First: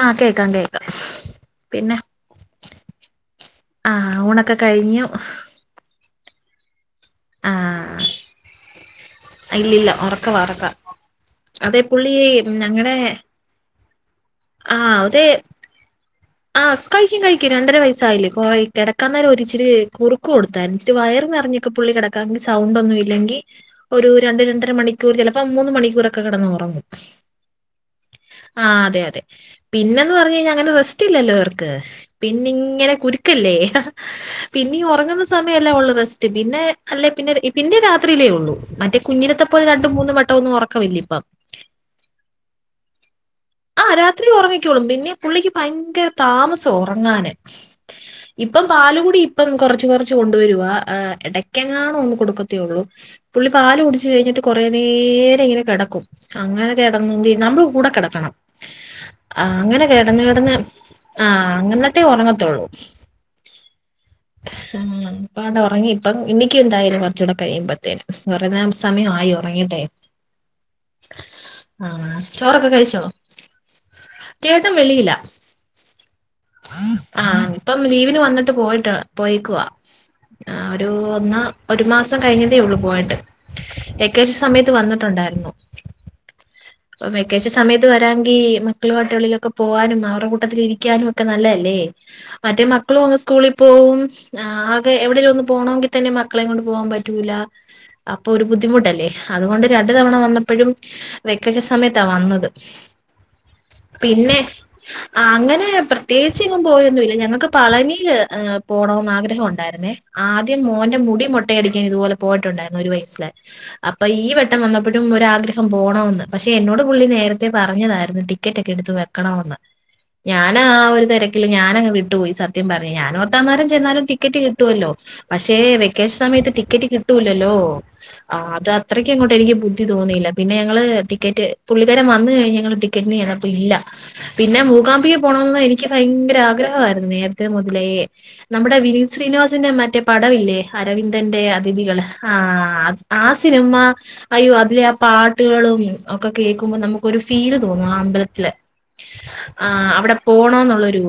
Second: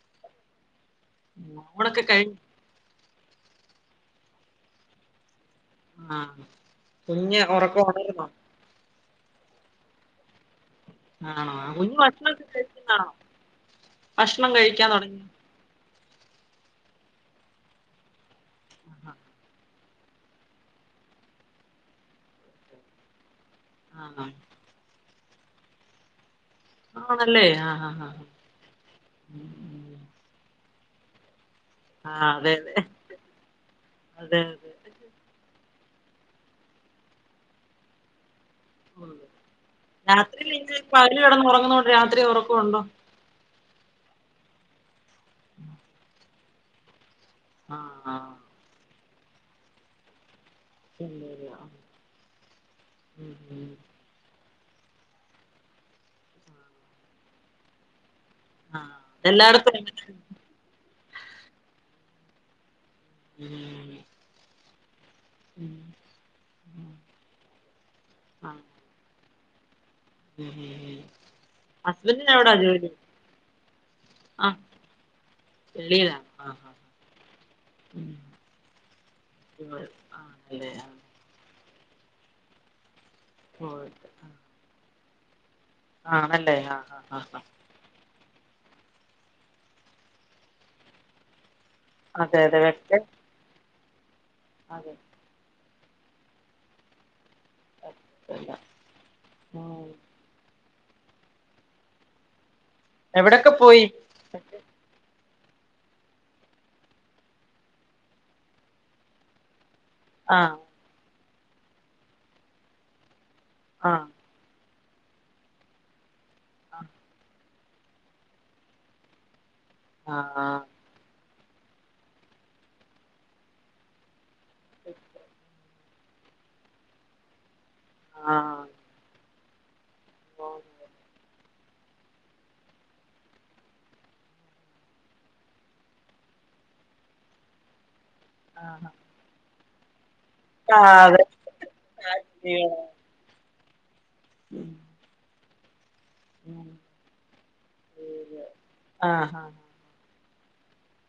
ആഹ് കേക്കാം കേക്കാം. പിന്നെ ടൊക്കെ കൈ ആഹ് ഊണൊക്കെ കഴിഞ്ഞു. ആഹ് കുഞ് ഉറക്കം ഉണര്ന്നോ? ഇല്ലല്ല ഉറക്ക ഉറക്ക ആണോ ആ അതേ കുഞ്ഞ് പുള്ളി ഭക്ഷണൊക്കെ ഞങ്ങടെ കഴിക്കുന്നാണോ ഭക്ഷണം കഴിക്കാൻ ആഹ് തുട അതെ ആഹ് കഴിക്കും കഴിക്കും രണ്ടര വയസ്സായില്ലേ കു കിടക്കാന്നരം ഒരിച്ചിരി കുറു കൊടുത്തായിരുന്നു ഇച്ചിരി വയർ നിറഞ്ഞൊക്കെ പുള്ളി കിടക്കാ സൗണ്ട് ഒന്നും ഇല്ലെങ്കി ആ ഒരു രണ്ട രണ്ടര മണി കൂർ ചിലപ്പോ മൂന്ന് മണിക്കൂറൊക്കെ കിടന്ന്റങ്ങും ആണെല്ലേ ആഹ് ആഹ് ആഹ് ആഹ് അതെ അതെ പിന്നന്ന് പറഞ്ഞഴിഞ്ഞാ അങ്ങനെ റെസ്റ്റ് ഇല്ലല്ലോ ഇവർ ക്ക്‌ ആ അതെ അതെ പിന്നങ്ങനെ കുരുക്കല്ലേ അതെ അതെ പിന്നീ ഉറങ്ങുന്ന സ് സമയല്ലേ ഉള്ളത്‌ റെസ്റ്റ് പിന്നെ അല്ലെ പിന്നെ പിന്നെ രാത്രിയിലേ ഉള്ളൂ. മറ്റേ കുഞ്ഞിനത്തെ പോലെ രണ്ടു മൂന്ന് വട്ടം ഒന്നും ഉറക്കമില്ല ഇപ്പം. ഉറങ്ങുന്നതോ ണ്ട് രാത്രി ഉറക്കുണ്ടോ? ആഹ് രാത്രി ഉറങ്ങിക്കോളും പിന്നെ പുള്ളിക്ക് ഭയങ്കര താമസം ഉറങ്ങാന്. ആ ആ ഇപ്പം പാലുകൂടി ഇപ്പം കൊറച്ച് കൊറച്ച് കൊണ്ടുവരുവാ. ശരി ആ ഇടയ്ക്കെങ്ങാണോ ഒന്ന് കൊടുക്കത്തേള്ളൂ ഉം പുള്ളി ഉം പാല് കുടിച് ച്ച് കഴിഞ്ഞിട്ട് കുറേ നേരം ഇങ്ങനെ കിടക്കും അങ്ങനെ കിടന്ന നമ്മൾ കൂടെ കിടക്കണം. ആ എല്ലായിടത്തും അങ്ങനെ തന്നെ. കിടന്ന് കിടന്ന് ആഹ് അങ്ങനട്ടേ ഉറങ്ങത്തുള്ളൂ. ഉം ആടെ ഉം ഉറങ്ങി പ്പം ഉം. എനികന്തായാലും കുറച്ചുകൂടെ കഴിയുമ്പത്തേനും കുറേ ആ സമയം ആയി ഉറങ്ങീട്ടെ. ഉം ഉം ഉം. ആഹ് ഹസ്ബൻഡിന് എവിടാ ചോറൊക്കെ ജോലി കഴിച്ചോ? ചേട്ടൻ വെളിയില. ഇല്യാ ആഹ് ഇപ്പം ലീവിന് വന്നിട്ട് പോയിട്ട് പോയിക്കവാ. ഇവൾ ആഹ് ആണല്ലേ ആ ഒരു ഒന്നാ ഒരു മാസം കഴിഞ്ഞതേ ഉള്ളൂ പോയിട്ട് പോയിട്ട് ഏകശം ആ സമയത്ത് വന്നിട്ടുണ്ടായിരുന്നു. ആണല്ലേ ആഹ് ആഹ് ഇപ്പൊ ആഹ് ആഹ് വെക്കേഷൻ സമയത്ത് വരാങ്കിൽ മക്കള പാട്ടികളിലൊക്കെ പോവാനും അവരുടെ കൂട്ടത്തിൽ ഇരിക്കാനും ഒക്കെ നല്ലല്ലേ? അതെ അതെ മറ്റേ വെക്കെ മക്കളും അങ് സ്കൂളി പോവും അതെ ആകെ എവിടെലുന്നു പോണങ്കി തന്നെ മക്കളെ കൊണ്ട് പോകാൻ പറ്റൂല്ല. അപ്പൊ ഒരു അല്ല ബുദ്ധിമുട്ടല്ലേ അതുകൊണ്ട് ഉം രണ്ട് തവണ വന്നപ്പഴും വെക്കശ സമയത്താ വന്നത്. എവിടെക്കെ പോയി? പിന്നെ അങ്ങനെ പ്രത്യേകിച്ച് ഇങ് പോയൊന്നുംല്ല ഞങ്ങക്ക് പളനില് എഹ് പോണോന്ന് ആഗ്രഹം ഉണ്ടായിരുന്നേ. ആ ആദ്യം മോന്റെ മുടി മുട്ടയടിക്കാൻ ഇതുപോലെ പോയിട്ടുണ്ടായിരുന്നു ഒരു വയസ്സില് ആ അപ്പൊ ഈ വെ ത്തം വന്നപ്പോതും ഒരാഗ്രഹം പോണോന്ന് പക്ഷെ ആ എന്നോട് പുള്ളി നേര തെ പറഞ്ഞതായിരുന്നു ടിക്കറ്റ് ഒക്കെ എടുത്ത് വെക്കണോംന്ന് ആ ആ ഞാന് ആഹ് ഒര് തെര ക്കില് ഞാനങ് വിട്ട് പോയി സത്യം പറയാ ഞാന് ഓർത്തന്നേരം ചെന്നാലും ടിക്കറ്റ് കിട്ടുവെല്ലോ പക്ഷേ വെ ക്കേഷ്മയത്ത് ടിക്കറ്റ് കിട്ടൂലല്ലോ ആ ആഹ് അത് അത്രയ്ക്ക് ങ്ങോട്ട് എനിക്ക് ബു ദ്‌ധി തോന്നിയില്ല പിന്നെ ഞങ്ങള് ടിക്കറ്റ് പുള്ളിക്കാരൻ വന്ന് കഴിഞ്ഞ ഞങ്ങള് ടിക്കറ്റിന് ചെന്നപ്പോ ഇല്ല പിന്നെ മൂകാംമ്പിക പോണോംന്ന് എനിക്ക് ഭയങ്കര ആഗ്രഹായിരുന്നു നേരത്തെ മുതലേ നമ്മുടെ വിനീത് ശ്രീനിവാസന്റെ മറ്റേ പടവില്ലേ ആ അതെ അരവിന്ദന്റെ അതിഥികള് ആഹ് ഉം ആഹ് സിനിമ അയ്യോ അതിലെ ആ പാട്ട്കളും ഒക്കെ ഉം കേൾക്കുമ്പോ നമു ഒരു ഫീല് തോന്നും ആ അമ്പലത്തിലെ ആ ആ ആഹ് അവിടെ പോണോന്നുള്ളൊരു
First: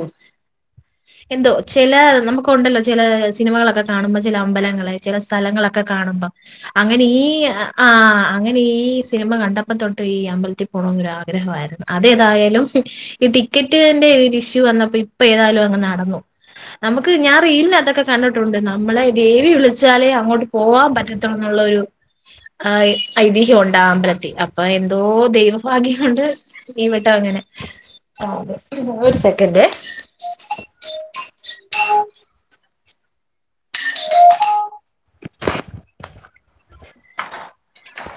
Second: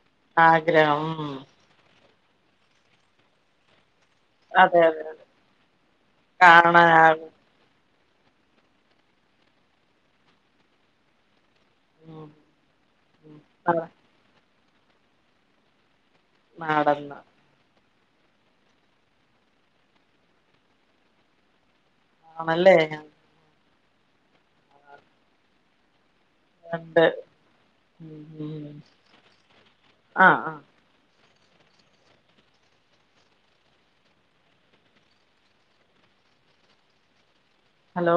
ആഗ്രഹം ഉം ചെല നമുക്കുണ്ടല്ലോ ചില സിനിമകളൊക്കെ കാണുമ്പോ ചെല അതെ അമ്പലങ്ങള് അതെ ചെല അതെ സ്ഥലങ്ങളൊക്കെ കാണുബം കാണാൻ അങ്ങനെ ഈ ആഗ്രഹം ആഹ് അങ്ങനെ ഈ സിനിമ കണ്ടപ്പ തൊട്ട് ഈ അമ്പലത്തിൽ പോണോന്ന് ഒര് ആഗ്രഹമായിരുന്നു ഉം അതേതായാലും ഈ ഉം നട ടിക്കറ്റിന്റെ ഇഷ്യൂ ഒര് വന്നപ്പോ ഇപ്പൊ ഏതായാലും അങ്ങ് നടന്നു നമുക്ക് നടന്ന് ഞാ രീലാതൊക്കെ കണ്ടിട്ടുണ്ട് നമ്മളെ ദേവി വിളിച്ചാലേ അങ്ങോട്ട് പോവാൻ പറ്റത്തോന്നുള്ളോരു ആണല്ലേ ആഹ് ഐതിഹ്യം ഉണ്ടാ അമ്പലത്തി അപ്പ എന്തോ ദൈവഭാഗ്യം കൊണ്ട് ഈ ഉണ്ട് വട്ട അങ്ങനെ ഉം ഉം ഒര് സെക്കൻഡേ ആഹ് ആഹ് ഹലോ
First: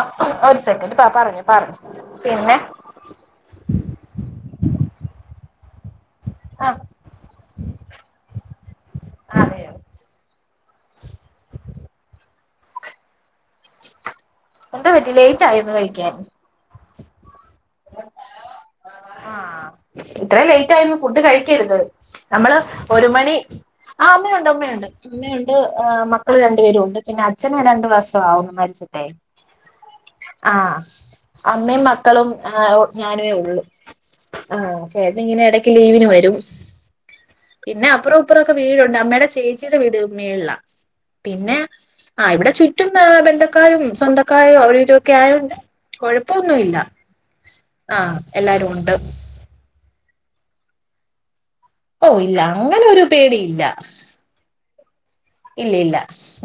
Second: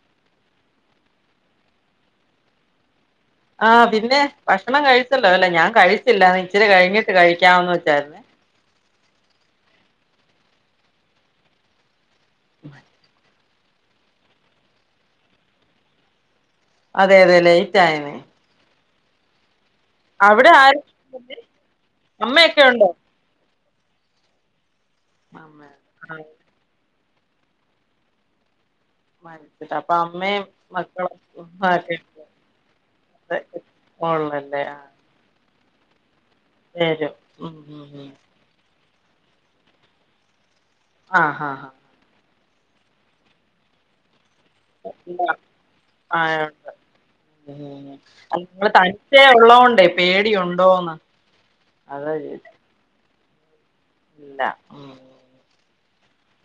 ആഹ് ഒര്സെക്കൻഡ് പ പറ്ഞ്ഞോ പറ്ഞ്ഞോ പിന്നെ ആഹ് പിന്നെ ഭക്ഷണം കഴിച്ചല്ലോലെ ഞാൻ കഴിച്ചില്ല ഇച്ചിരി ആ കഴിഞ്ഞിട്ട് കഴിക്കാന്ന് വിചാര് അതെയോ [inaudible] എന്തോ പറ്റി ലൈറ്റായോ ഇന്ന് കഴിക്കാൻ അതെ അതെ ലേയ്റ്റായെനേ ആഹ് ഇത്ര അവിടെ ആരും ലേയ്റ്റായെന്ന് ഫുഡ് കഴിക്കരുത് നമ്മള് അമ്മയൊക്കെ ഉണ്ടോ ഒരു മണി ആഹ് അമ്മയുണ്ട് അമ്മയുണ്ട് അമ്മയുണ്ട് ആഹ് മക്കൾ രണ് ണ്ട് പേരുണ്ട് പിന്നെ അച്ഛനെ രണ്ട് വർഷം ആവുന്നു മരിച് ട്ട് മരിച്ചിട്ട് അപ്പൊ അമ്മയും ആഹ് മക്കളും അമ്മയും ഒക്കെ മക്കളും ഞാനേ ഒള്ളു ഉള്ളോല്ലേ ആഹ് ചേട്ടനിങ്ങനെ എടയ്ക്ക് ലീവിന് വരും ഏഹ് പിന്നെ അപ്പറൂം ഇപ്പറൂം ഒക്കെ വീടുണ്ട് അമ്മയുടെ ചേച്ചീയിടെ വീട് മേളിലാ ആഹ് പിന്നെ ആഹ് ആഹ് ഇവിടെ ചുറ്റും ഏ ബന്ധക്കാരും സ്വന്തം ക്കാരും അവിടെവിടൊക്കെ ആഹ് ആയോണ്ട് ആയുണ്ട് കൊഴപ്പൊന്നുല്ല. ആ എല്ലാരും നിങ്ങള് ഉണ്ട് തനിച്ചേ ഉള്ളോണ്ടേ പേടിയുണ്ടോന്ന്?? ഓ അതാ ഇല്ല അങ്ങനെ ഒരു പേടിയില്ല. ഇല്ലാ ഇല്ല ഇല്ല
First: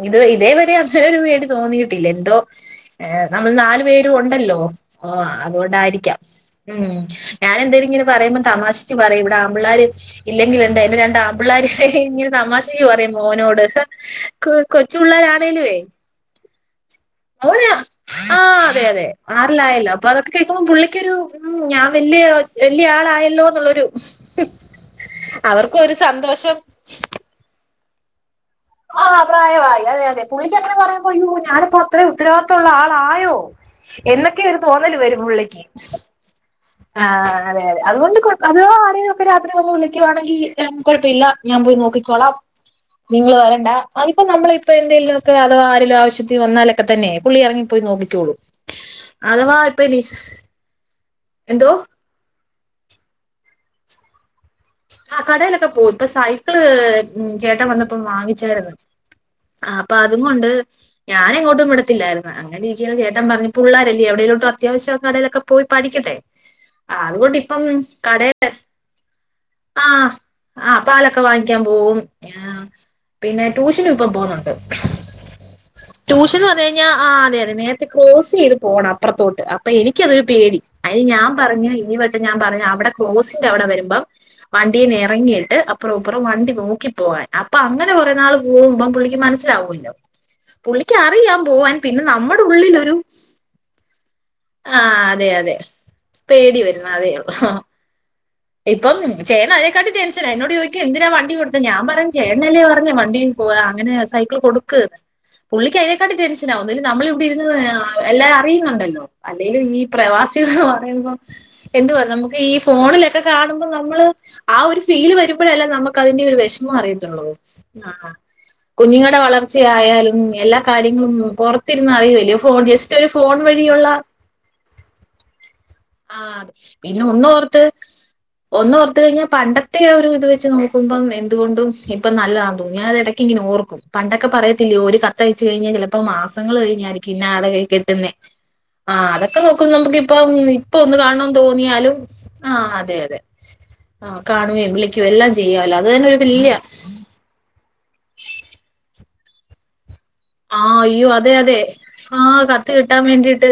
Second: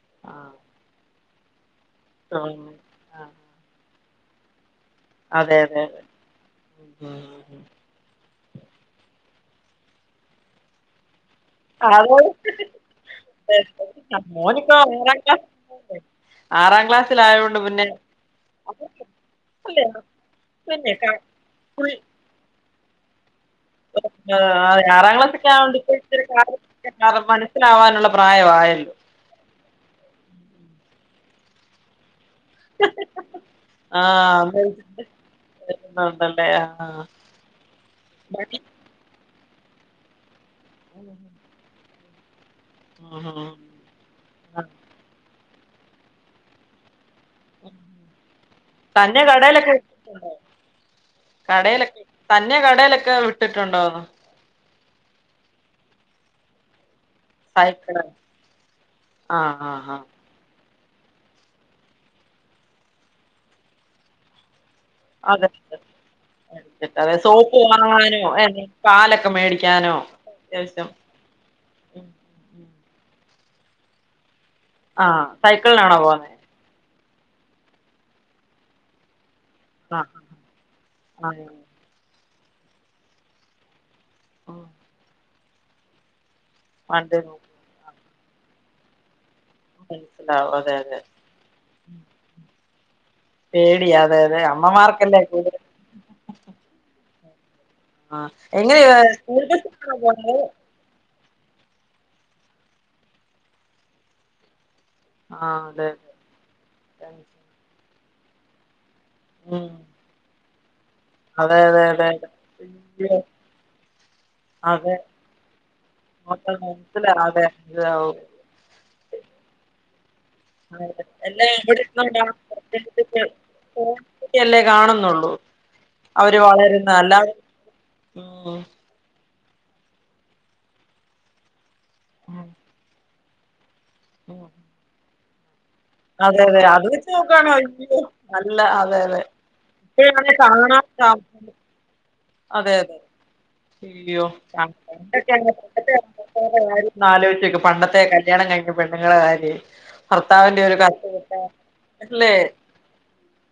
ഇത് ഇതേവരെ അങ്ങനൊരു പേടി തോന്നിയിട്ടില്ല. എന്തോ ഏ ആഹ് നമ്മൾ നാലു പേര് ഉണ്ടല്ലോ ആഹ് അത് അതെ അതെ അതെ കൊണ്ടായിരിക്കാം. ഉം ഞാന് എന്തേലും ഇങ്ങനെ പറയുമ്പോ തമാശക്ക് ക് പറയും ഇവിടെ ആമ്പിള്ളാര് ഇല്ലെങ്കിൽ എന്താ എന്റെ രണ്ട് ആമ്പിള്ളാര് ഇങ്ങനെ തമാശക്ക് പറയും മോനോട്. അത് കൊ മോനിപ്പോ കൊച്ച് ആറാം ക്ലാസ് പിള്ളേരാണേലുവേ ആറാം ക്ലാസ്സിലായോണ്ട് അവനാ പിന്നെ ആഹ് അതെ അത് അതെ അല്ലേ, ആറിലായല്ലോ അപ്പൊ അതൊക്കെ കേൾക്കുമ്പോ പിന്നെ പുള്ളിക്കൊരു ഉം ഞാൻ ഫുൾ വെല്ല്യ വെല്ല്യ ആളായല്ലോ ന്നുള്ളൊരു ആഹ് ആറാം ക്ലാസ്സൊക്കെ ഒരു ആവുമ്പഴത്തേക്കിനും സന്തോഷം കാര്യങ്ങൾ മനസ്സിലാവാനുള്ള പ്രായമായല്ലോ ആഹ് പ്രായമായി അതെ അതെ പുളിക്കങ്ങനെ പറഞ്ഞപ്പോ അയ്യോ ഞാനിപ്പം ഇത്ര ഉത്തരവാദിത്തൊള്ള ആളായോ എന്നൊക്കെ ഒരു ആഹ് തോന്നല് വരും പുള്ളിക്ക്. ആഹ് അതെ അതെ അതുകൊണ്ട് കൊയപ് അത് അറിയും. ഇപ്പം രാത്രി വന്ന് വിളിക്കുവാണെങ്കിൽ കൊഴപ്പയില്ല ഞാൻ പോയി നോക്കിക്കോളാം നിങ്ങള് വ ഇല്ല അതിപ്പോ നമ്മളിപ്പോ എന്തേലൊക്കെ അതോ ആരേലും ആവശ്യത്തിന് വന്നാല് ഒക്കെ തന്നെ പുള്ളി ഇറങ്ങിപ്പോയി നോക്കിക്കോളും. തന്നെ അഥവാ കടയിലൊക്കെ ഇപ്പ ഇനി വിട്ടിട്ടുണ്ടോ എന്തോ കടയിലൊക്കെ തന്നെ കടയിലൊക്കെ വിട്ടിട്ടുണ്ടോന്ന്?? ആ കടയിലൊക്കെ പോകും. ഇപ്പൊ സൈക്കിള് ഉം ചേട്ടൻ വന്നപ്പം സൈക്കിള് വാങ്ങിച്ചായിരുന്നു. ആഹ് ആഹ് അപ്പൊ അത് ആഹ് അതും കൊണ്ട് ഞാന് എങ്ങോട്ടും വിടത്തില്ലായിരുന്നു. അങ്ങനെ ഇരിക്കുമ്പം ചേട്ടൻ പറഞ്ഞ് പുള്ളോരല്ലേ എവിടേലോട്ടും അത്യാവശ്യം കടയിലൊക്കെ അതെ പോയി പഠിക്കെട്ടെ എടുത്തിട്ട് അതെ അതുകൊണ്ട് സോപ്പ് ഇപ്പം വാങ്ങാനോ കടേല് ഏ പാലൊക്കെ മേടിക്കാനോ അത്യാവശ്യം ഒക്കെ വാങ്ങിക്കാൻ പോകും. പിന്നെ ട്യൂഷനും ഇപ്പം പോകുന്നുണ്ട്. ആഹ് സൈക്കിളിലാണോ പോകുന്നേ? അത് കഴിഞ്ഞാ ആ അതെ അതെ നേരത്തെ ക്രോസ് ചെയ്ത് പോകണം അപ്പ്റത്തോട്ട് അപ്പൊ ആഹ് എനിക്കതൊരു പേടി അയിൽ ഞാൻ ആഹ് പറഞ്ഞ് നി വട്ടം ഞാൻ പറഞ്ഞു അവിടെ ക്രോസിൻ്റെ അവിടെ വരുമ്പം വണ്ടീന്ന് ഇറങ്ങിയിട്ട് അപ്പറും ഇപ്പറും വണ്ടി നോക്കി വണ്ടി പോവാൻ. നോക്കും അപ്പൊ അങ്ങനെ കുറെ നാൾ പോകുമ്പം പുള്ളിക്ക് മനസില ഉച്ചാവല്ലോ മനസ്സിലാവും അതെ പുള്ളിക്ക് അതെ അറിയാം പോവാൻ പിന്നെ നമ്മുടെ ഉള്ളിലൊരു പേടിയാ അതെ അതെ ആഹ് അമ്മമാർക്കല്ലേ അതെ അതെ കൂടുതൽ പേടി വരുന്നു അതേ ഉള്ളൂ. ആഹ് എങ്ങനെയ ഇപ്പം സ്കൂൾ ചേട്ടന് അതിനേക്കാട്ടിലും ബസിനാണോ ടെൻഷനാ പോന്നത് എന്നോട് ചോദിക് ക്ക് എന്തിനാ വണ്ടി കൊടുത്തത്. ഞാൻ പറയും ചേട്ടനല്ലേ പറഞ്ഞെ വണ്ടിയിൽ പോവാ അങ്ങനെ സൈക്കിൾ കൊടുക്ക് ആഹ് പുള്ളിക്ക് അതെ അയിനേക്കാട്ടിലും ടെൻഷനാ ഒന്നില്ലേര് നമ്മള് അതെ ഇവിടെ ഇരുന്ന് എല്ലാം അറിയുന്നുണ്ടല്ലോ. അല്ലേലും ഉം ഈ പ്രവാസികൾ എന്ന് പറയുമ്പം അതെ അതെ എന്തുവാ അതെ അതെ നമുക്ക് ഈ ഫോണിലൊ അയ്യോ ഒക്കെ കാണുമ്പം നമ്മള് ആ ഒരു അതെ ഫീൽ വരുമ്പൊഴല്ലേ നമുക്ക് അതിന്റെ ഒരു വെഷ്മം അറിയത്തുള്ളൂ. ആഹ് എന്താവും കുഞ്ഞുങ്ങളുടെ വളർച്ചയായാലും എല്ലാ അതെ കാര്യങ്ങളും എല്ലാം എവിടെ പൊറത്തിരുന്ന് ഇരുന്നോണ്ടാ അറിയുവല്ലേ ഫോൺ ജസ്റ്റ് ഒരു ഫോൺ വഴിയുള്ള ല്ലേ കാണുന്നുള്ളൂ ആഹ്വാന അവര് അതെ വളരുന്ന പിന്നെ അല്ലാതെ ഒന്ന് ഓർത്ത് ഉം ഒന്ന് ഓർത്ത് കഴിഞ്ഞാൽ പണ്ടത്തെ ഒരു ഇത് വെച്ച് നോക്കുമ്പം എന്തുകൊണ്ടും ഇപ്പ നല്ലതാന്ന് തോന്നും ഞാന് ഇത് എടെക്ക് ഇങ്ങനെ ഓർക്കും പണ്ടൊക്കെ പറയത്തില്ലയോ ഒരു കത്ത് അയച്ച് കഴിഞ്ഞാ ചെല ഇപ്പം അതെ മാസങ്ങള് അതെ അത് വെച്ച് കഴിഞ്ഞായിരിക്കും ഇന്ന നോക്കാണ് ആടെ കൈ അയ്യോ കിട്ടുന്നെ നല്ല അതെ ആഹ് അതെ അതൊക്കെ നോക്കുമ്പം ഇപ്പഴാണ് നമ്മക്കിപ്പം [unintelligible] ന്നിയാലും ആഹ് അതെ അതെ ആഹ് അയ്യോ കാണുകയും ആഹ് വിളിക്കുകയും എല്ലാം പണ്ടൊക്കെ ആന്നേ ചെയ്യാലോ അത് തന്നെ ഒരു വല്യ [unintelligible] ആലോചിച്ച് നോക്ക് പണ്ടത്തെ കല്യാണം കഴിഞ്ഞ പെണ്ണുങ്ങളെ കാര്യവേ ആഹ് അയ്യോ അതെ അതെ അല്ലേ ആഹ് കത്ത് കിട്ടാൻ വേണ്ടീട്ട്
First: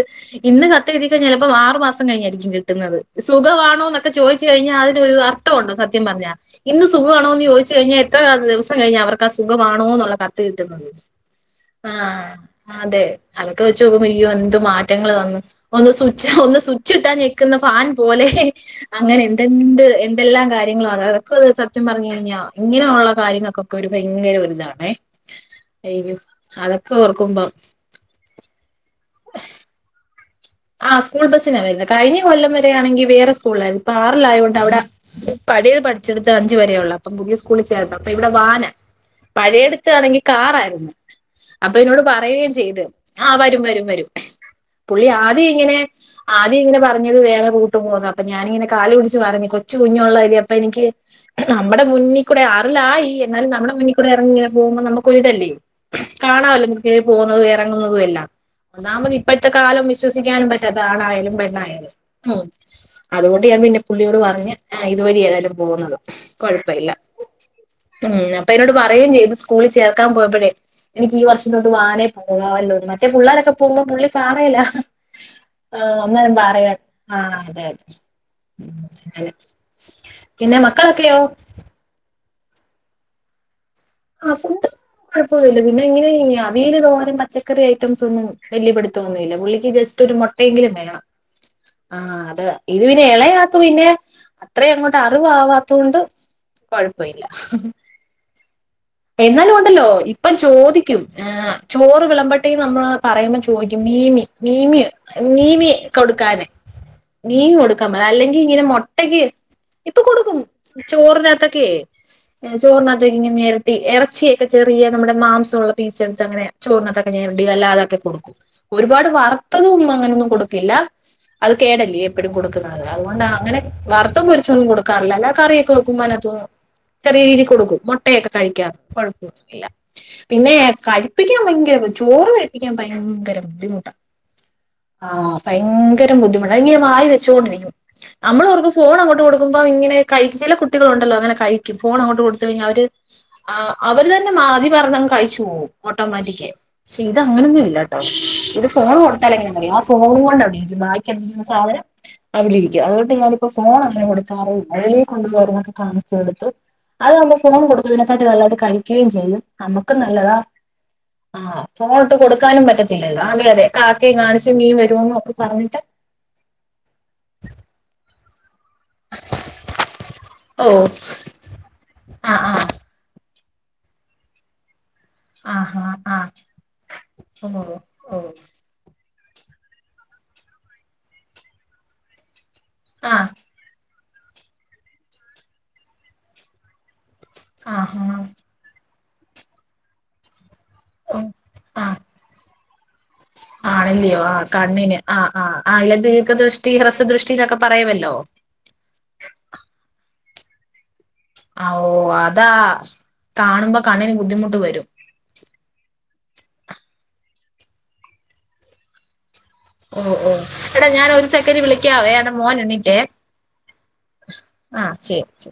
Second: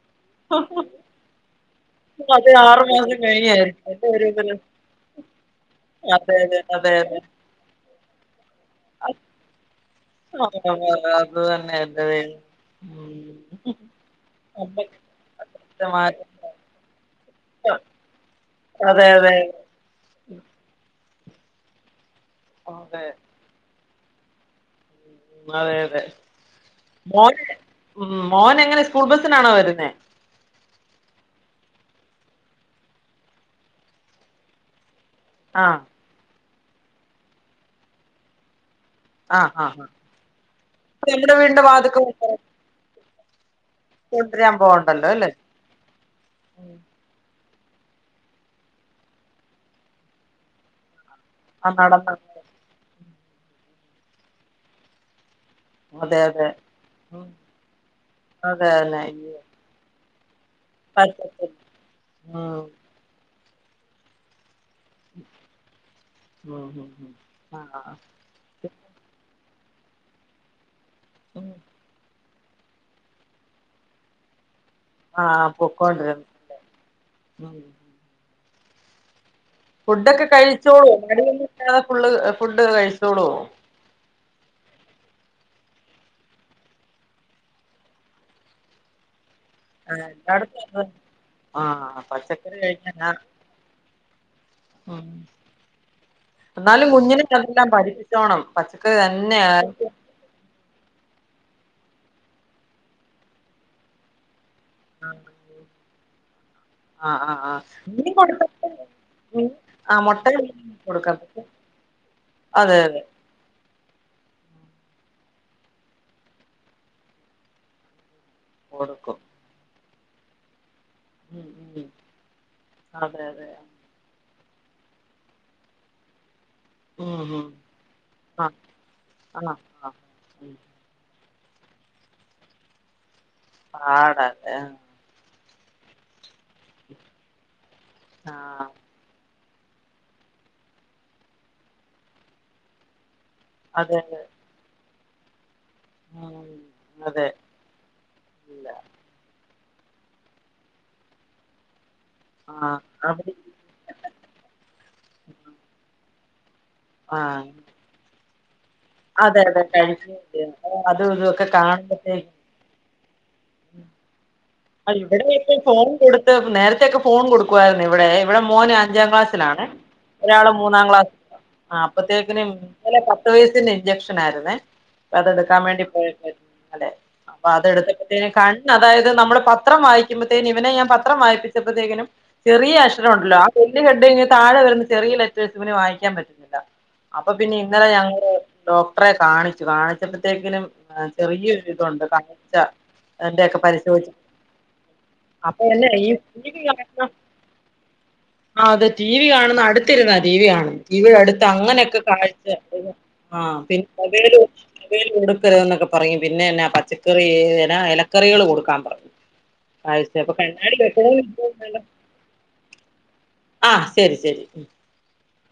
ഇന്ന് കത്ത് എഴുതി ചെലപ്പം ആറ് മാസം മാസം അത് കഴിഞ്ഞായിരിക്കും ആറു കിട്ടുന്നത് മാസം കഴിഞ്ഞായിരിക്കും എന്റെ സുഖവാണോന്നൊക്കെ ഒരു ചോദിച്ചു ഇതില് കഴിഞ്ഞാ അതിനൊരു അർത്ഥവൊണ്ടോ സത്യം പറഞ്ഞാ അതെ അതെ ഇന്ന് അതെ അതെ സുഖവാണോ എന്ന് ചോദിച്ചു കഴിഞ്ഞാ എത്രാ ദിവസം കഴിഞ്ഞാ അവർക്ക് ആ സുഖമാണോ എന്നുള്ള കത്ത് കിട്ടുന്നത് അത് തന്നെ [unintelligible] ആഹ് അതെ അതൊക്കെ ഉം വെച്ച് നോക്കുമ്പോ ഇയ്യോ എന്ത് മാറ്റങ്ങള് വന്ന് ഒന്ന് നമ്മക്ക് സുച്ഛ് ഒന്ന് സുച്ഛ് സുച്ഛിട്ടാ ഞെക്കുന്ന ഫാൻ പോലെ അതെ അങ്ങനെ അതെ എന്തെ ഇണ്ട് എന്തെല്ലാം കാര്യങ്ങളാ അതൊക്കെത് സത്യം പറഞ്ഞ് കഴിഞ്ഞാ അതെ ഇങ്ങനെയുള്ള കാര്യങ്ങൾക്കൊ ക്കെ ഒരു ഭയങ്കര ഒരിതാണേ അതെ അതെ അയ്യോ അതൊക്കെ മോന് ഓർക്കുമ്പം ഉം മോൻ എങ്ങനെ സ്കൂൾ ബസ്സിനാണോ വരുന്നേ ആഹ് സ്കൂൾ ബസ്സിനാ വെരുന്നെ കഴിഞ്ഞ കൊല്ലം വരെ ആണെങ്കി വേറെ സ്കൂളിലായിരുന്നു ഇപ്പ ആറിലായ കൊണ്ട് അവിടെ ആഹ് പഴയത് പഠിച്ചെടുത്ത് അഞ്ച് വരേ ഒള്ളൂ അപ്പൊ പുതിയ സ്കൂളി ചേരണം അപ്പൊ ഇവിടെ വാനാ ആഹ് ആഹ് ആഹ് പഴയെടുത്താണെങ്കി കാറായിരുന്നു നമ്മുടെ വീടിന്റെ അപ്പൊ വാതിക്ക എന്നോട് പറയുകയും ചെയ്ത് ആഹ് വരും വരും വരും കൊണ്ടുവരാൻ പുള്ളി പോവണ്ടല്ലോ അല്ലേ ആദ്യം ഇങ്ങനെ ആദ്യം ഇങ്ങനെ പറഞ്ഞത് വേറെ കൂട്ട് പോന്നു അപ്പൊ ഞാനിങ്ങനെ കാല് പിടിച്ച് പറഞ്ഞ് കൊച്ചു കുഞ്ഞ് ഒള്ളയല്ലേ അപ്പൊ എനിക്ക് ആഹ് നമ്മടെ നടന്ന് മുന്നി കൂടെ ആറിലായി എന്നാലും നമ്മടെ മുന്നി കൂടെ എറങ്ങിയിങ്ങനെ പോകുമ്പോ നമ്മക്ക് ഒരിതല്ലേ അതെ അതെ കാണാവല്ലോ കേറി ഉം പോകുന്നതും എറങ്ങുന്നതും എല്ലാം അതെ തന്നെ ഒന്നാമത് ഇപ്പഴ്ത്തെ കാലം വിശ്വസിക്കാനും പറ്റാത്ത ആണായാലും പറ്റത്തില്ല പെണ്ണായാലും ഉം അതുകൊണ്ട് ഞാൻ പിന്നെ പുള്ളിയോട് പറഞ്ഞ് ആഹ് ഇതുവഴി ഏതായാലും പോകുന്നത് ഉം ഉം കൊഴപ്പയില്ലാ ഉം ആഹ് ഉം അപ് പപ്പേനോട് പറയും ചെയ്ത് സ്കൂളി ചേർക്കാൻ പോയപ്പഴേ എനിക്ക് ഈ ഉം വർഷം തൊട്ട് വാനേ പോ പോകാവല്ലോന്ന് മറ്റേ പുള്ളാരൊക്കെ പോകുമ്പോ പുള്ളി കാറേലാ ആഹ് ആഹ് പൊക്കോണ്ടിരുന്നു അന്നേരം പറയുവാരുന്നു ആഹ് ഉം അതെ അതെ ഉം അങ്ങനെ ഫുഡൊക്കെ പിന്നെ കഴിച്ചോളുവോ മക്കളൊക്കെയോ മടി ഒന്നും ഇല്ലാതെ ഫുള്ള് ഫുഡ് കഴിച്ചോളുവോ ആഹ് ഫുഡ് കൊഴപ്പൊന്നും ഇല്ലാ പിന്നെ ഇങ്ങനെ ഈ അവിയല് തോരൻ പച്ചക്കറി ഐറ്റംസ് ഒന്നും വെല്ല്യ പിടുത്തവൊന്നുവില്ലാ പുള്ളി ജസ്റ്റ് ആഹ് ഒരു എല്ലായിടത്തും മത്തിയെങ്കിലും അത് തന്നെ വേണം ആഹ് അതാ പച്ചക്കറി ഇത് പിന്നെ കഴിക്കാനാ എളയാക്ക് പിന്നെ അത്രയും അങ്ങോട്ട് ഉം അറിവാവാത്ത കൊണ്ട് കൊഴപ്പയില്ലാ ണം പച്ചക്കറി തന്നെ [unintelligible] ഇപ്പം ചോദിക്കും ഏഹ് ചോറ് വിളമ്പട്ടെന്ന് നമ്മൾ പറയുമ്പം ചോദിക്കും മീമി മീമിയൊ ആഹ് മീമി കൊടുക്കാന് ആഹ് ആഹ് മീൻ ആഹ് കൊടുക്കാൻ മീൻ പറയും അല്ലെങ്കി ഇങ്ങനെ കൊടുക്കത്തില്ല മൊട്ടയ്ക്ക് മീൻ ഇപ്പൊ ആഹ് മുട്ട കൊടുക്കും കൊടുക്കാം ചോറിനാത്തൊക്കെയെ ഏഹ് അതെ അതെ ചോറിനാത്തിക്കിങ്ങനെ ഞെ ഈ എറച്ചിയെക്കെ ചെറിയ നമ്മടെ മാംസൊള്ള പീസ് എടുത്ത് അങ്ങനെ ചോറിനാത്തൊക്കെ ന്തെരടി അല്ലാതൊക്കെ കൊടുക്കും ഒരുപാട് കൊടുക്കും വറുത്തത ഒന്നും അങ്ങനെയൊന്നും കൊടുക്കില്ല ഉം അത് ഉം കേടല്ലേ എപ്പോഴും കൊടുക്കുന്നത് അതെ അതുകൊണ്ട് അതെ അങ്ങനെ വറുത്തും പൊരിച്ചൊതോന്നും കൊടുക്കാറില്ല അല്ല കറിയൊക്കെ വെക്കും മനത്ത ഉം ചെറിയ രീതി ഉം കൊടുക്കും മുട്ടയൊക്കെ ആഹ് കഴിക്കാൻ ആഹ് കുഴപ്പാെന്നുല്ല ആഹ് പിന്നെ ഉം കഴിപ്പിക്കാൻ ഭയങ്കര ചോറ് കഴിപ്പിക്കാൻ ഭയങ്കര ബുദ്ധിമുട്ടാ പാടാലെ ആഹ് ഭയങ്കര ബുദ്ധിമുട്ട് അ ഞാൻ വായി വെച്ചുകൊണ്ടിരിക്കും നമ്മൾ ആഹ് അവർക്ക് ഫോൺ അങ്ങോട്ട് കൊടുക്ക ക്ക്മ്പോ ഇങ്ങനെ കഴി ചില കുട്ടികളുണ്ടല്ലോ അങ്ങനെ കഴിക്കും ഫോണങ്ങോട്ട്‌ കൊടുത്ത കഴിഞ്ഞാ അവര് ആഹ് അതെ അവര് അതെ തന്നെ മാതി പറഞ്ഞ ന കഴിച്ചു പോകും ഓട്ടോമാറ്റിക്ക ഉം ക്ഷെ ഇത് അതെ അങ്ങനെൊന്നും ഇല്ല ഇത് ഇല്ല ഫോൺ കൊടുത്താലെങ്ങനെന്താ പറ ആ ഫോൺ കൊണ്ട് അവിടെരിക്കും വായിക്കരിക്കുന്ന സാധനം അവടെ ആഹ് ഇരിക്കും അതുകൊണ്ട് അവിടെ ഞാനിപ്പോ ഫോൺ അങ്ങനെ കൊടുക്കാറേ ഇല്ല വെളിൽ കൊണ്ടു പോയി ഓരോന്നൊക്കെ കാണിച്ച് കാെടുത്ത് അത് നമ്മൾ ആഹ് ഫോൺ കൊടുുന്നതിനെകാട്ടി നല്ലത് കഴിക്ക യും ചെയും അതെ അതെ നമുക്ക് നല്ലതാ കഴിക്കുന്നില്ല അതും ഇതും ഒക്കെ ആഹ് ഫോണോട്ട് കാണുമ്പത്തേക്കും കൊടുക്കാനും പറ്റ ത്തില്ലല്ലോ അതെ അതെ കാക്കയും കാണിച്ച് നീൻ വരുമോ എന്നും ഒക്കെ പറഞ്ഞിട്ട് നേരത്തൊക്കെ ഫോൺ കൊടുക്കുവായിരുന്നു ഇവിടെ ഇവിടെ മോന് അഞ്ചാം ക്ലാസ്സിലാണ് ഒരാള് ഓ മൂന്നാം ക്ലാസ് ആഹ് അപ്പത്തേക്കിന് ആഹ് ഇന്നലെ പത്തു വയസിന്റെ ഇഞ്ചെക്ഷൻ ആയിരുന്നേ ആഹ് അതെടുക്കാൻ ആഹാ ആഹ് വേണ്ടിപ്പോയപ്പഴെ അതെ അപ്പൊ ഓ അതെടു ഓ അതായത് നമ്മള് പത്രം വായിക്കുമ്പോത്തേനും ഇവനെ ഞാൻ പത്രം വായിപ്പിച്ചപ്പോഴത്തേക്കിനും ചെറിയ അക്ഷ ക്ഷര ആഹ് ണ്ടല്ലോ ആ ചല്ല [unintelligible] താഴെ വരുന്ന ചെറിയ ലെറ്റേഴ്സ് ഇവന് വായിക്കാൻ പറ്റുന്നില്ല അപ്പൊ പിന്നെ ഇന്നലെ ആഹാ ഞങ്ങള് ഡോക്ടറെ കാണിച്ചു കാണിച്ചപ്പോഴത്തേക്കിനും ആഹ് ഓ ചെറിയൊരു ഇതുണ്ട് കാഴച ആഹ് ല്ലിയോ ആഹ് കണ്ണിന് ആഹ് ആഹ് ആഹ് അപ്പൊ എന്നെ അയിലെ ഈ ടി വി ദീർഘദൃഷ്ടി കാണുന്ന ഹ്രസദൃഷ്ടി എന്നൊക്കെ പറയവല്ലോ ആ അത് ടി വി കാണുന്ന അടുത്തിരുന്നാ ടി വി കാണുന്നു ടി വി അടു ഇ ആഹ് ഓ അങ്ങനെയൊക്കെ കാഴ്ച അതാ ആ കാണുമ്പോ പിന്നെൽ കണ്ണിന് മൊബൈൽ ബുദ്ധിമുട്ട് വരും മൊബൈലിൽ പ എന്നൊക്കെ പറു പിന്നെന്നാ പച്ചക്കറി എന്നാ ഇലക്കറികൾ കൊടുക്കാൻ പറഞ്ഞു ഓഹ് കാഴ്ച അപ്പൊ ഓഹ് കണ്ണാടി എടാ ഞാൻ വെക്കണോന്ന് ഒരു സെക്കൻഡറ് ഇരിപ്പുണ്ടല്ലോ വിളിക്കാവേ അടാ മോൻ എണ്ണീട്ടേ ആഹ് ശരി ശരി ശരി